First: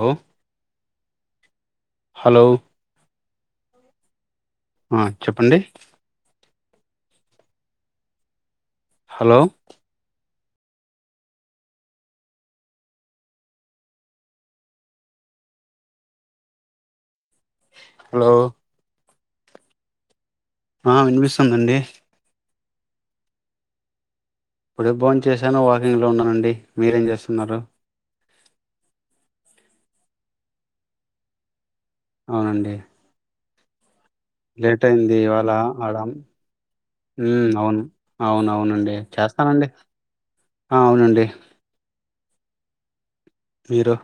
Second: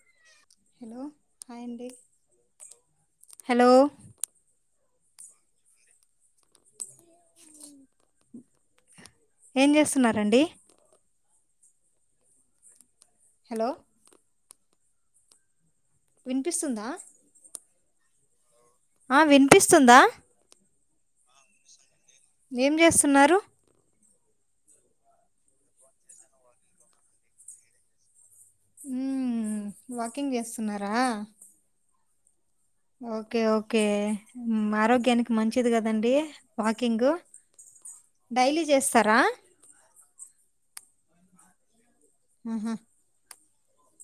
Hello hello hello ఆ చెప్పండి hello ఏం చేస్తున్నారండి హలో వినిపిస్తుందా హలో ఆ వినిపిస్తుందా ఆ వినిపిస్తుందండి ఏం చేస్తున్నారు ఇప్పుడే భోంచేశాను వాకింగ్లో ఉన్నానండి మీరేం చేస్తున్నారు హ్మ్ వాకింగ్ చేస్తున్నారా అవునండి ఓకే ఓకే లేట్ అయింది ఆరోగ్యానికి ఇవాళ మంచిది ఆడ కదండి వాకింగ్ మ్మ్ అవును అవును డైలీ అవునండి చేస్తారా చాలా వస్తానండి ఆ అవునండి ఆహా మీరు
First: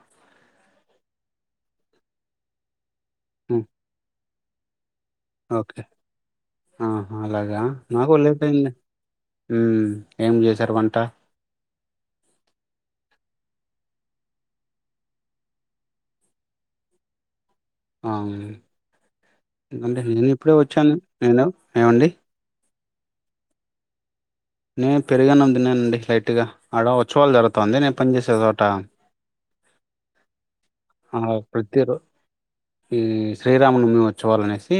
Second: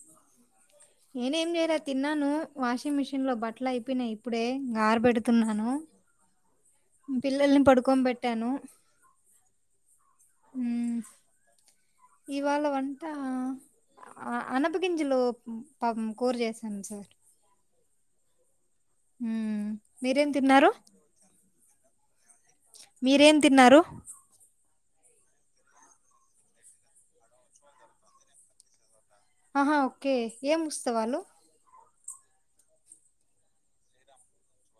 నేనేం చేయలే తిన్నాను వాషింగ్ మిషిన్ లో ఉమ్ బట్టలు అయిపోయినాయి ఇప్పుడే ఆరబెట్ పెడుతున్నాను ఆహ అలాగా నాకు ఒళ్ళు అయిపోయింది మ్మ్ ఏం చేశారు వంట మ్మ్ ఇవాళ వంట ఆ అ అనపుగింజలు పాపం కూర చేసాను సార్ అవున మ్మ్ ఎందుకంటే మీరేం నేను ఇప్పుడే తిన్నారు వచ్చాను నేను ఏవండి మీరేం తిన్నారు నేను పెరుగు అన్నం తిన్నానండి లైట్గా ఆడ ఉత్సవాలు జరుగుతాంది నేను పనిచెసే చోట ఆహా ఓకే ఏం ఉత్సవాలు మ్మ్ శ్రీరామనవమి ఉత్సవాలు అనేసి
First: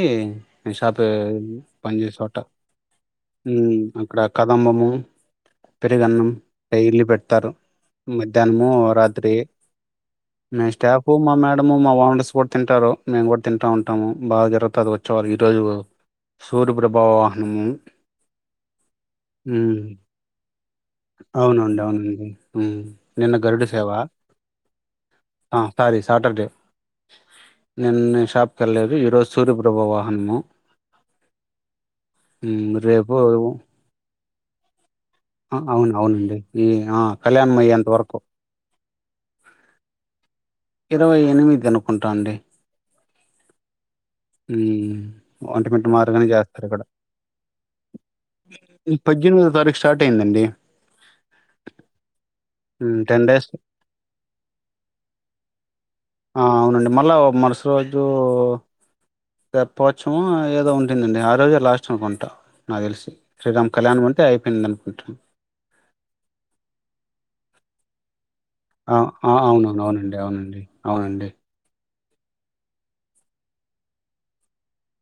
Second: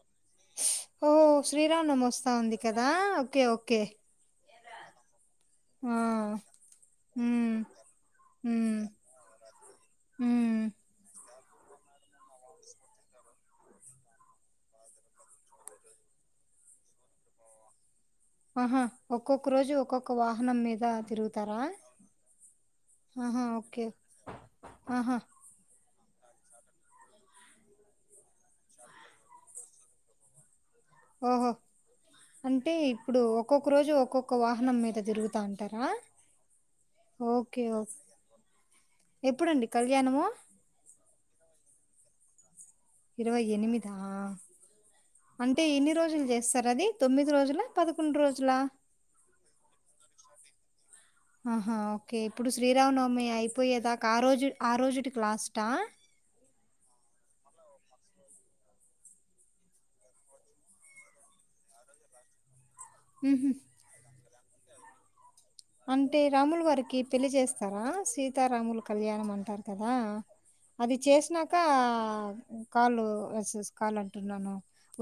నిను షాప్ లో ఓ శ్రీరామనవమి పనిచెసే వస్తా చోట ఉంది కదా ఓకే మ్మ్ ఓకే అక్కడ కదంబము ఆ పెరుగన్నం డైలీ పెడతారు మ్మ్ మధ్యాహ్నము మ్మ్ రాత్రి మ్మ్ మా స్టాఫూ మా మేడం అంటే మా ఓనర్స్ కూడా తింటారు మేము కూడా తింటా ఉంటాము బాగా జరుగుతాది ఉత్సవాలు ఈ రోజు సూర్యప్రభా వాహనము ఆహా ఒక్కొక్క రోజు మ్మ్ ఒక్కొక్క వాహనం మీద తిరుగుతారా అవునండి అవునండి మ్మ్ నిన్న ఆహా గరుడ ఓకే సేవ ఆహా ఆ సారీ సాటర్డే నిన్న షాప్కి వెళ్ళలేదు ఈరోజు సూర్యప్రభ వాహనము ఓహో అంటే మ్మ్ రేపు ఇప్పుడు ఒక్కొక్క రోజు ఒక్కొక్క వాహనం మీద తిరుగుతా ఆహ అంటారా అవును అవునండి ఈ ఆ కళ్యాణం ఓకే అయ్యేంత ఓకే వరకు ఎప్పుడండి కళ్యాణము ఇరవై ఎనిమిది అనుకుంటాండి ఇరవై ఎనిమిది మ్మ్ ఒంటి మిట్ట ఎన్ని రోజులు మాదిరిగినే చేస్తారు అది తొమ్మిది రోజులా పదకొండు రోజులా ఇ పజేనిమిది తారీఖు స్టార్ట్ అయిందండి ఆహా ఓకే ఇప్పుడు హ్మ్. టెన్ శ్రీరామనవమి డేస్ అయిపోయేదాకా ఆ రోజు ఆ రోజుటికి లాస్టా ఆ అవునండి మళ్ళా మరుస రోజు తెప్పోత్సవము ఏదో ఉంటుందండి ఆ రోజే లాస్ట్ అనుకుంటా నాకు తెలిసి హుహు. శ్రీరామ్ కళ్యాణం అంటే అయిపోయింది అనుకుంటున్నాను అంటే రాములు వారికి పెళ్లి చేస్తారా సీ సీతారాములు కళ్యాణం అంటారు అవునవును కదా అవునండి అవునండి అది అవునండి చేసినాక కాల్ వస కాల్ అంటున్నాను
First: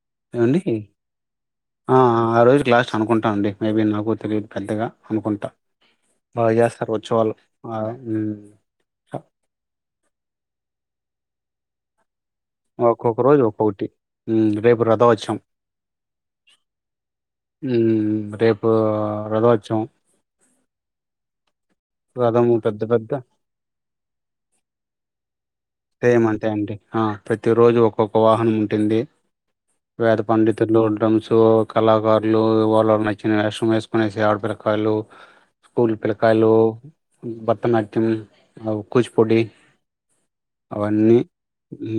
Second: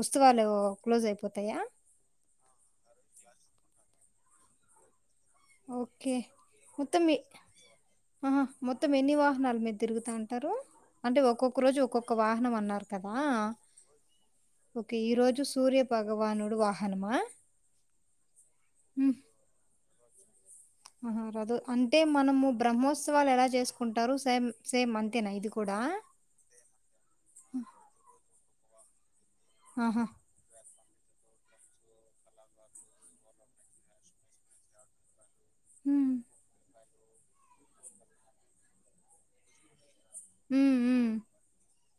ఉత్సవాలు ఏమండి క్లోజ్ అయిపోతాయా? ఆ రోజుకి లాస్ట్ అనుకుంటానండి మేబీ నాకు తెలియదు పెద్దగా అనుకుంటా ఓకే బాగా చేస్తారు మొత్తం మీ ఉత్సవాలు ఆ ఉమ్ మొత్తం ఎన్ని వాహనాల మీద తిరుగుతా అంటారు అంటే ఒక్కొక్క రోజు ఒక్కొక్క ఒక వాహనం అన్నారు కదా ఒక్కొక్క రోజు ఒక్కొక్కటి ఉమ్ రేపు ఓకే ఈ రథోత్సవం రోజు సూర్య భగవానుడు వాహనమా రేపు రథవచ్చం ఆహ రదు అంటే రథం మనము పెద్ద పెద్ద బ్రహ్మోత్సవాలు ఎలా చేసుకుంటారు సేమ్ సేమ్ అంతేనా ఇది కూడా సేమ్ అంటే అండి ఆ ప్రతి రోజు ఒక్కొక్క వాహనం ఉంటుంది ఆహా వేద పండితులు స్ కళాకారులు వాళ్ళ నచ్చిన వేష్రం వేసుకుొనేసి ఆడపిల కాయలు స్కూల్ ఉమ్, పిల్లకాయలు భరతనాట్యం కూచిపూడి ఉమ్, ఉమ్, అవన్నీ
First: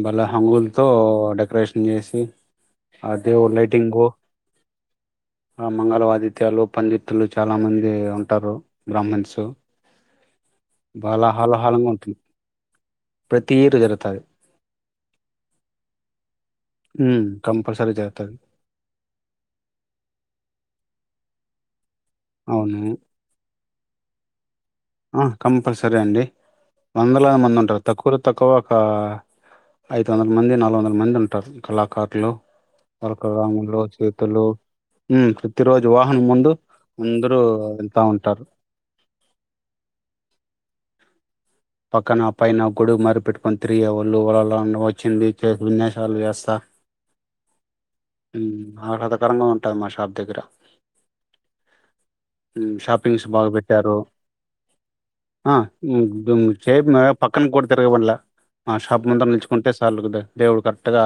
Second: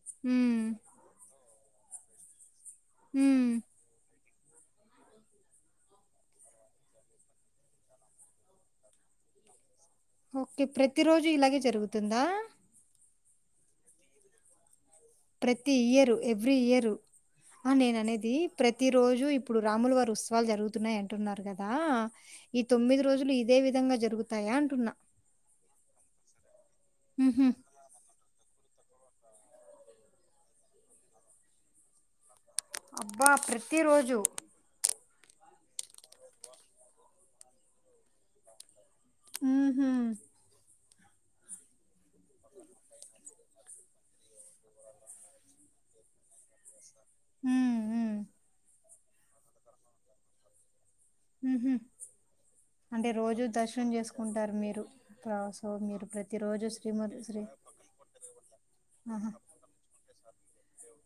బళ్ళ ఉమ్, హంగులతో డెకరేషన్ చేసి అదేవ ఉమ్. లై టింగ్ మంగళ ఆదిత్యాలు పండితులు చాలా మంది ఉంటారు బ్రాహ్మన్స్ ఓకే ప్రతి రోజు ఇలాగే జరుగుతుందా ప్రతిరు జరతాయి ప్రతి ఇయరు ఎవ్రీ ఇయరు హ్మ్. ఆ కంపల్సరీ నేన అనేది జరుగుతది. ప్రతి రోజు ఇప్పుడు రాములు వారు ఉత్సవాలు జరుగుతున్నాయి అంటున్నారు కదా ఈ అవును. తొమ్మిది రోజులు ఇదే విధంగా జరుగుతాయా అ ఆ కంపల్సరీ అండి వందలాది ఉహుం. మంది ఉంటారు తక్కువలొ తక్కువ ఒక ఐదు వందల మంది నాలుగు వందల మంది ఉంటారు కళాకారులు తలక అబ్బా రాంగులు ప్రతిరోజు చేతులు ప్రతి రోజు వాహనం ముందు అందరూ వెంతా ఉంటారు ఆ హ పక్కన ఆ పైన గొడుగు మారిపెట్టుకొని తిరిగే ఒళ్ళుల వచ్చింది విన్యాసాలు చేస్తా ఉమ్, ఉమ్, ఆహ్లాదాకరంగా ఉంటాది మా షాప్ దగ్గర హహ హ్మ్. అంటే షాపింగ్స్ రోజు బాగా దర్శనం పెట్టారు. చేసుకుంటారు ఆ! మీరుస మీరు హ్మ్. ప్రతి దుమ్ రోజు చేయి పక్కన కూడా తిరగ వళ్ల మా షాప్ ముంద ఆహా నిలుచుకుంటే చార్ దేవుడు కరెక్ట్ గా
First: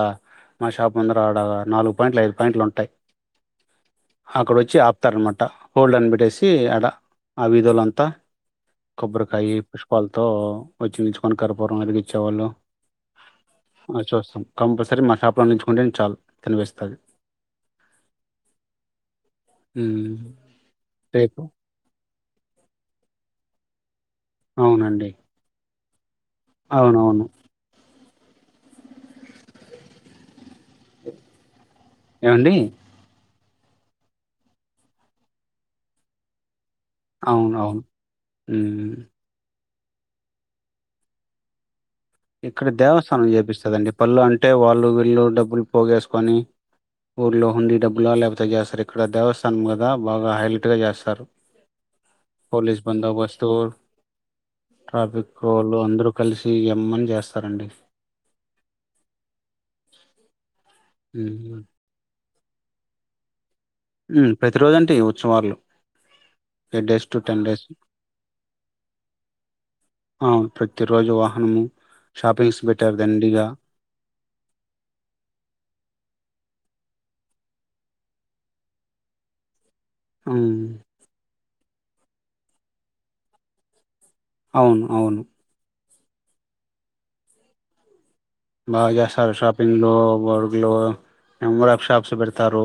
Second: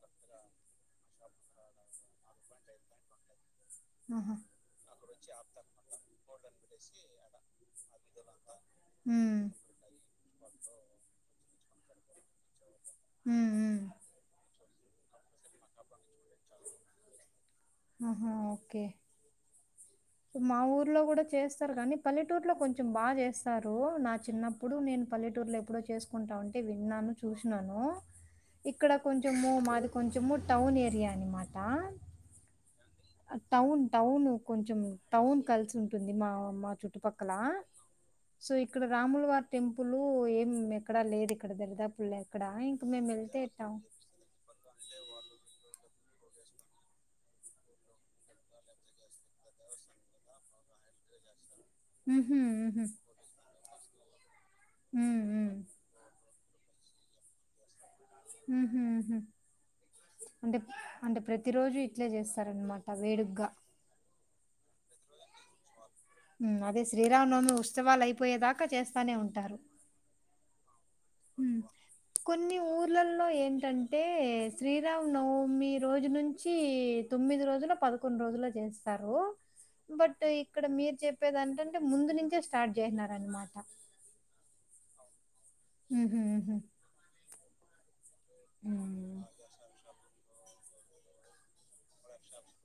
మా షాప్ అంద ఆడ నాలుగు పాయింట్లు ఐదు పాయింట్లు ఉంటాయి ఆహా అక్కడ వచ్చి ఆపుతారనమాట హోల్డ్ అని పెట్టేసి అడ ఆ విధులంతా కొబ్బరి ఉమ్ కాయి పుష్పాల తో వచ్చి మచుకొని కరపరం ఎరికి ఇచ్చేవాళ్ళు ఉమ్ ఉమ్ అ చూస్తాం కంపల్సరీ మా షాప్లో నిచుకుంటే చాలు కనిపిస్తది ఆహా ఓకే హ్మ్. మా ఊర్లో కూడా రేపు చేస్తారు కానీ పల్లెటూరులో కొంచెం బాగా చేస్తారు నా చిన్నప్పుడు నేను అవునండి. పల్లెటూరులో ఎప్పుడో చేసుకు కుంటాంటే విన్నాను అవునవును. చూసినను ఇక్కడ కొంచము మాది కొంచము టౌన్ ఏరియా అనమాట ఏవండీ? టౌన్ టౌన్ కొంచెం టౌన్ కలిసి ఉంటుంది మా మా చుట్టూ చుట్టుపక్కల అవునవును. సో ఇక్కడ హ్మ్. రాములు వార్ టెంపుల్ ఏం ఎక్కడ లేదు ఇక్కడ దద ఇక్కడ దేవస్థానం చేపిస్తుందిండి పళ్ళు అంటే వాళ్ళు వీళ్ళు డబ్బులు పోగేసుకొని ఊర్లో హుండీ డబ్బులా లేకపోతే చేస్తారు ఇక్కడ దేవస్థానం కదా బాగా హైలైట్ గా చేస్తారు హుహు. పోలీసు హుహు. బందోబస్తు హ్మ్. ట్రాఫక్ హ్మ్. రోలు అందరు కలిసి జామ్ అని చేస్తారండి హుమ్మ్ అంటే అంటే ప్రతి ఉమ్. రోజు ఇట్లే చేస్త స్తారనమాట వేడుగ్గా హమ్ ప్రతి రోజంటే ఈ ఉత్సవాలో హమ్ అదే శ్రీరామనవమి ఉత్సవాలు అయిపోయేదాకా చేస్తానే ఉంటారు అవును ప్రతిరోజు హ్మ్ వాహనము కొన్ని షాపింగ్స్ పెట్టారు ఊర్లలో దండిగా ఏంటంటే శ్రీరామ నవమి రోజు నుంచి తొమ్మిది రోజులో పదకొండు రోజుల్లో చేస్తారు బట్ ఉమ్, ఇక్కడ మీరు చెప్పేదాని ఎంటే ముందు నుంచే స్టార్ట్ చేసినారనమాట అవును అవును హుమ్మ్ హుమ్మ్ బాగా చేస్తారు షాపింగ్లు వర్లు నెంబర్ ఆఫ్ షాప్స్ పెడతారు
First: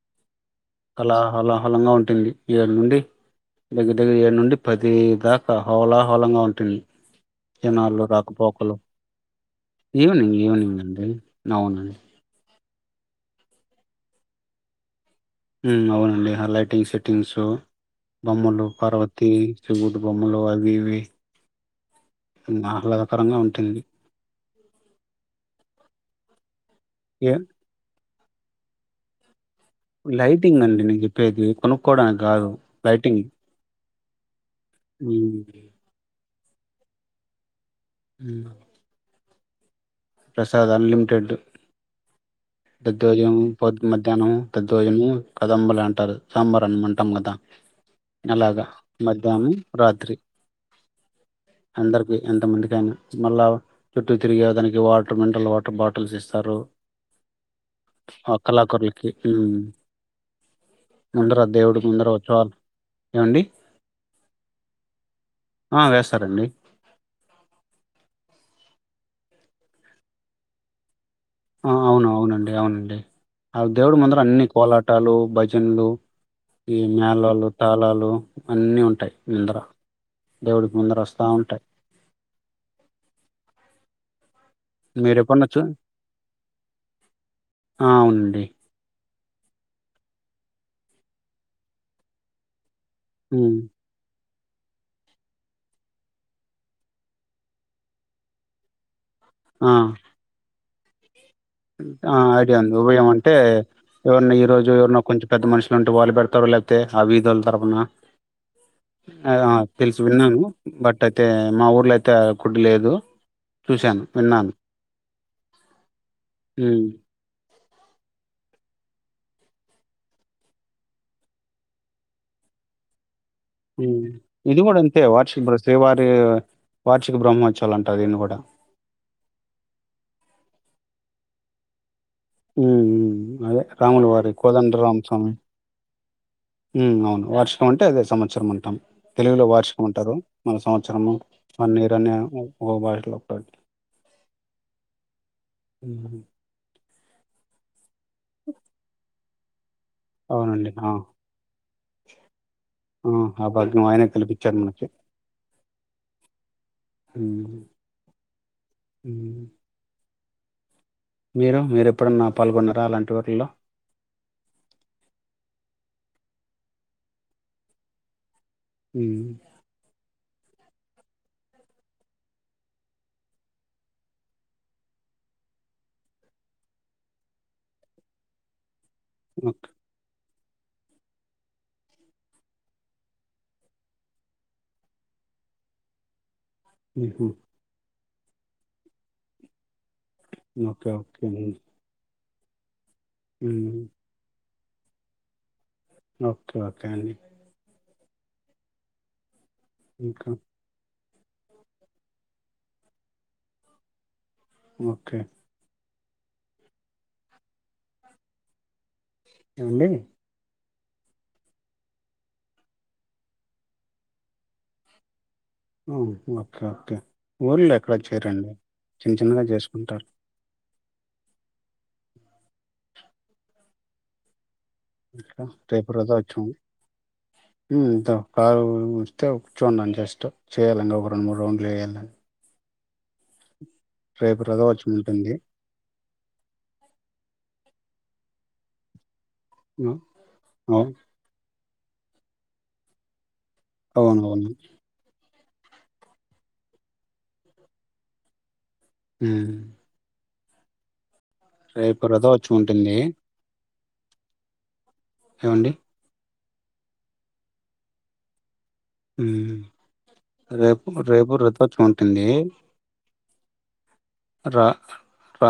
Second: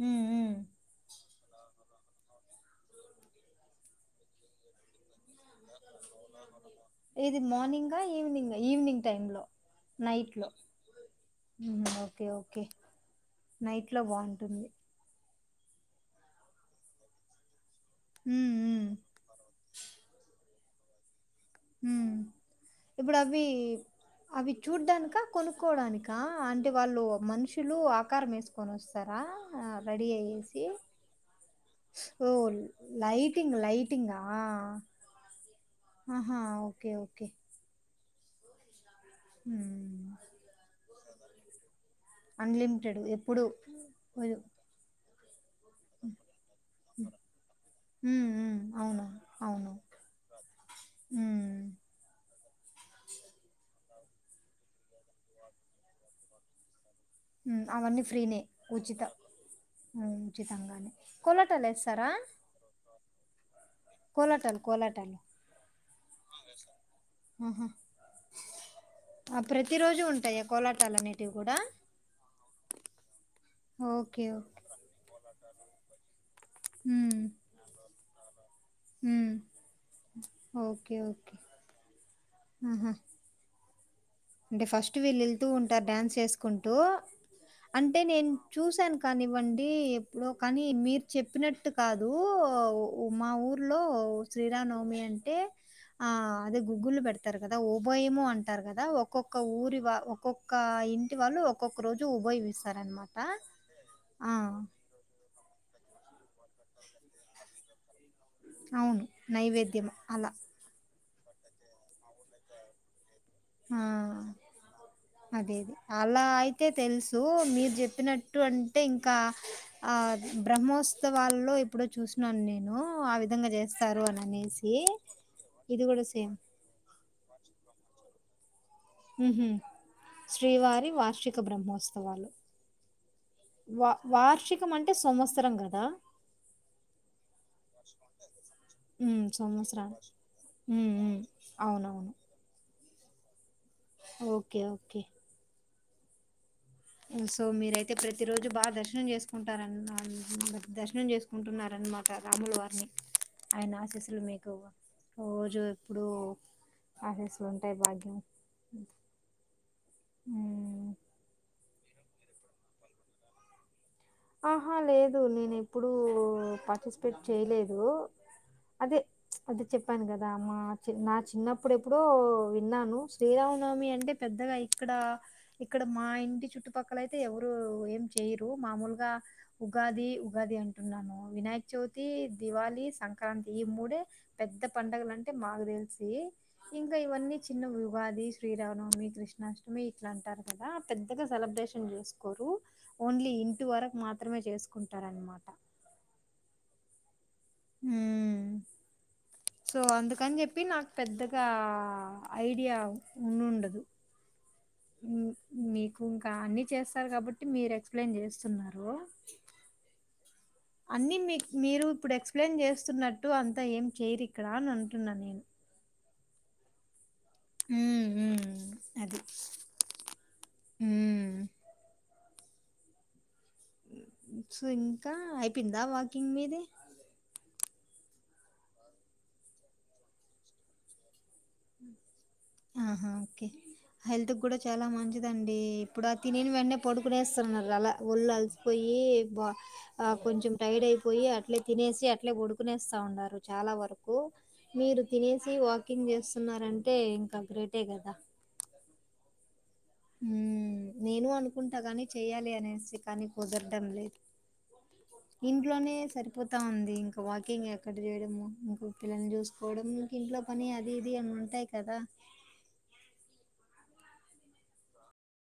హమ్ హమ్ కళహలాహలంగా ఉంటుంది ఏడు నుండి దగ్గర దగ్గర ఏడు నుండి పది దాకా హోలాహోలంగా ఉంటుంది ఏది మార్నింగ్ ఆహ్ ఈవినింగ్ ఆహ్ ఈవినింగ్ టైమ్ లో నైట్ ఈవనింగ్ లో ఈవనింగ్ అండి నవును ఒకే నైట్ లో బాగుంటుంది హమ్ అవునండి ఆహ్ లైటింగ్ సెట్టింగ్స్ ఉమ్ బొమ్మలు ఉమ్ పార్వతి సివుడు బొమ్మలు అవి ఇవి హ్మ్ ఇప్పుడు ఆహ్లాదకరంగా అవి ఉంటుంది అవి చూడ్డానిక కొనుక్కోవడానికా అంటే వాళ్ళు ఏ మనుషులు అవతారం వేసుకొని వస్తారా రెడీ లైటింగ్ అయ్యేసి అండి నేను చెప్పేది కొనుక్కోవడానికి ఓ కాదు లైటింగ్ హ్మ్ హా ఓకే ఓకే హమ్ హమ్ అన్లిమిటెడ్ దర్ధోజనం ఎప్పుడు పొద్ మధ్యానం దర్ధోజనం కదంబులే అంటారు సాంబార్ అన్నం మంటాం కదా ఉమ్, ఉమ్, అలాగా అవును మధ్యాహ్నం అవును రాత్రి ఉమ్, అందరికి ఎంతమందికైన మళ్ళా చుట్టూ తిరిగే దానికి వాటర్ మినరల్ వాటర్ బాటిల్స్ ఇస్తారు ఉమ్, ఆ కళాకరలకి హమ్ ఉ ఉచితంగానే కొల్లాటాలు ముందర వేస్తారా ఉత్సవాలు ఏవండి కోలాటాలు కోలాటాలు ఆ వేస్తారండి ఆ ప్రతి రోజు ఉంటాయా కోలాటాలనే ఆ అవును అవునండి అవునండి ఆ దేవుడు మందర ఓకే. అన్ని ఓకే. కోలాటాలు భజనలు ఈ హ్మ్. మేళలు తాళాలు అన్నీ ఉంటాయి హ్మ్. ముందర దేవుడికి ముందర వస్తా ఉంటాయి హుమ్మ్ అంటే ఫస్ట్ మీరు వీళ్ళు వెళ్తూ ఎప్పుడన్నా చూ ఉంటారు డాన్స్ వేసుకుంటూ ఆ అంటే నేను అవునండి చూసాను కానివ్వండి ఎప్పుడో కానీ మీరు చెప్పినట్టు కాదు మా ఉమ్ ఊర్లో శ్రీరామ నవమి అంటే ఆ అది గుగుల్ పెడతారు కదా ఓభోయమో అంటారు కదా ఒక్కొక్క ఆ ఊరి వా ఒక్కొక్క ఇయిన్ ఆ ఐడియా ఉంది ఉభయం అంటే ఆ! ఎవరినా ఈ రోజు ఎవరిన్నా కొంచెం పెద్ద మనుషులు ఉంటే వాళ్ళు పెడతారు లేకపోతే ఆ విదోల తరపున అవును. నైవేద్యం తెలుసు అలా. విన్నాను బట్ అ అయితే మా ఊర్లో అయితే కుట్లేదు లేదు చూశాను హమ్ విన్నాను అదే అలా అయితే ఉమ్ తెలుసు మీరు చెప్పినట్టు అంటే ఇంకా ఆ బ్రహ్మోత్సవాల్లో ఇప్పుడు చూసినను నేను ఆ విధ ఉమ్ ఇది కూడా అంతే వార్షిక ఇది కూడా శ్రీవారి సేమ్ వార్షిక బ్రహ్మోత్సవ అంట అదేన్ కూడా అక్క [inaudible] ఉహూ శ్రీవారి వార్షిక బ్రహ్మోత్సవ ఉమ్ అదే రాములు వారి వార్షికం అంటే కోదండరామస్వామి సంవత్సరం కదా హమ్ అవును వార్షికం అంటే అదే సంవత్సరం అంటాం ఉమ్ తెలుగులో వార్షికం సంవత్సరాలు ఉంటారు మన ఉమ్ సంవత్సరము ఉమ్ ప నిరణ అవునవును బాయ లో ఒక [unintelligible] ఓకే ఓకే హ [inaudible] సో మీరయితే ప్రతి రోజు బాగా దర్శనం చేసుకుంటార అవును దర్శనం చేసుకుంటున్నారనమాట రాముల వారిని ఆ! ఆ ఆయన భాగ్యం ఆయనే ఆశీస్లు కల్పించారు మీకువ మనకి. రోజు ఇప్పుడుూ ఆశీస్లు ఉంటాయి భాగ్యం ఉ [inaudible] హమ్ మీరు మీరెప్పుడన్నా పాల్గొన్నారా అలాంటి వాటిల్లో ఆహా లేదు నేను ఎప్పుడుూ పార్టిసిపేట్ చేయలేదు అదే హ్మ్. అదే చెప్పాను కదా మా [inaudible] నా చిన్నప్పుడు ఎప్పుడో విన్నాను శ్రీరామనవమి అంటే పెద్దగా ఇక్కడ ఇక్కడ ఇక్కడ మా ఇంటి చుట్టుపక్కల అయితే ఎవరు ఏం చెయరు మామూలుగా ఓకే. ఉగాది ఉగాది అంటున్నాను వినాయక చవితి దివాళి సంక్రాంతి ఈ మూడే పెద్ద పండగలు అంటే మాకు తెలిసి ఇంకా హుహు. ఇవన్నీ చిన్న ఉగాది శ్రీరామనవమి కృష్ణాష్టమి అట్లా అంటారు కదా ఓకే. పెద్దగా ఓకే. హ్మ్. సెలబ్రేషన్ చేసుకోరు ఓన్లీ ఇంటి హ్మ్. వరకు మాత్రమే చేసుకుంటారనమాట ఓకే ఓకే అండి ఉమ్ సో ఇంకా అందుకని చెప్పి నాకు పెద్దగా ఐడియా ఉండుండాదు ఓకే. హ్మ్ హ్మ్ మీకు ఇంకా అన్ని చేస్తారు కాబట్టి మీరు ఎక్స్ప్లెయిన్ చేస్తున్నారు ఎండి అన్ని మీక్ మీరు ఇప్పుడు ఎక్స్ప్లెయిన్ చేస్తున్నట్టు అంతా ఏం చెయరు ఇక్కడ అని అంటున్నా నేను ఆ, ఓకే ఓకే ఊర్లలో ఎక్కడ ఉమ్ ఉమ్ చేయరండి చిన్న అది చిన్నగా చేసుకుంటారు ఉమ్ సో ఇంకా ఇట్లా అయిపోయిందా రేపు వాకింగ్ రథోత్సవం మీది హ్మ్ ఇంతొ కారు వస్తే కూర్చోనున్న జస్ట్ చేయ్యాలని ఒక రెండు మూడు రౌండ్లు వేయాలని ఆహా ఓకే హెల్త్ రేపు గూడా చాలా రథోత్సవం ఉంటుంది. మంచిదండి ఇప్పుడు తినిన వెంటనే పడుకునేస్ తున్నరుఅలా ఒళ్ళు అలసిపోయి బా హ్మ్. కొంచెం అవు టైడ్ అయిపోయి అట్లే తినేసి అట్లే పడుకునేస్తా ఉన్నారు చాలా వరకు అవునవును. మీరు తినేసి వాకింగ్ చేస్ తున్నారంటే ఇంకా గ్రేటే కదా హమ్ హ్మ్ నేను అనుకుంటా గానీ రేపు చెయ్యాలి రథోత్సవం ఉంటుంది. అనేసి కానీ కుదరడం లేదు ఏవండి? ఇంట్లోనే సరిపోతా ఉంది ఇంకా వాకింగ్ ఎక్కడ చేయడము ఇం హు పిల్లని హ్మ్. చూసుకోవడం ఇంకింట్లో పని రేపు అది ఇది అని రేపు ఉంటాయి రథోత్సవం కదా ఉంటుంది. రా [inaudible]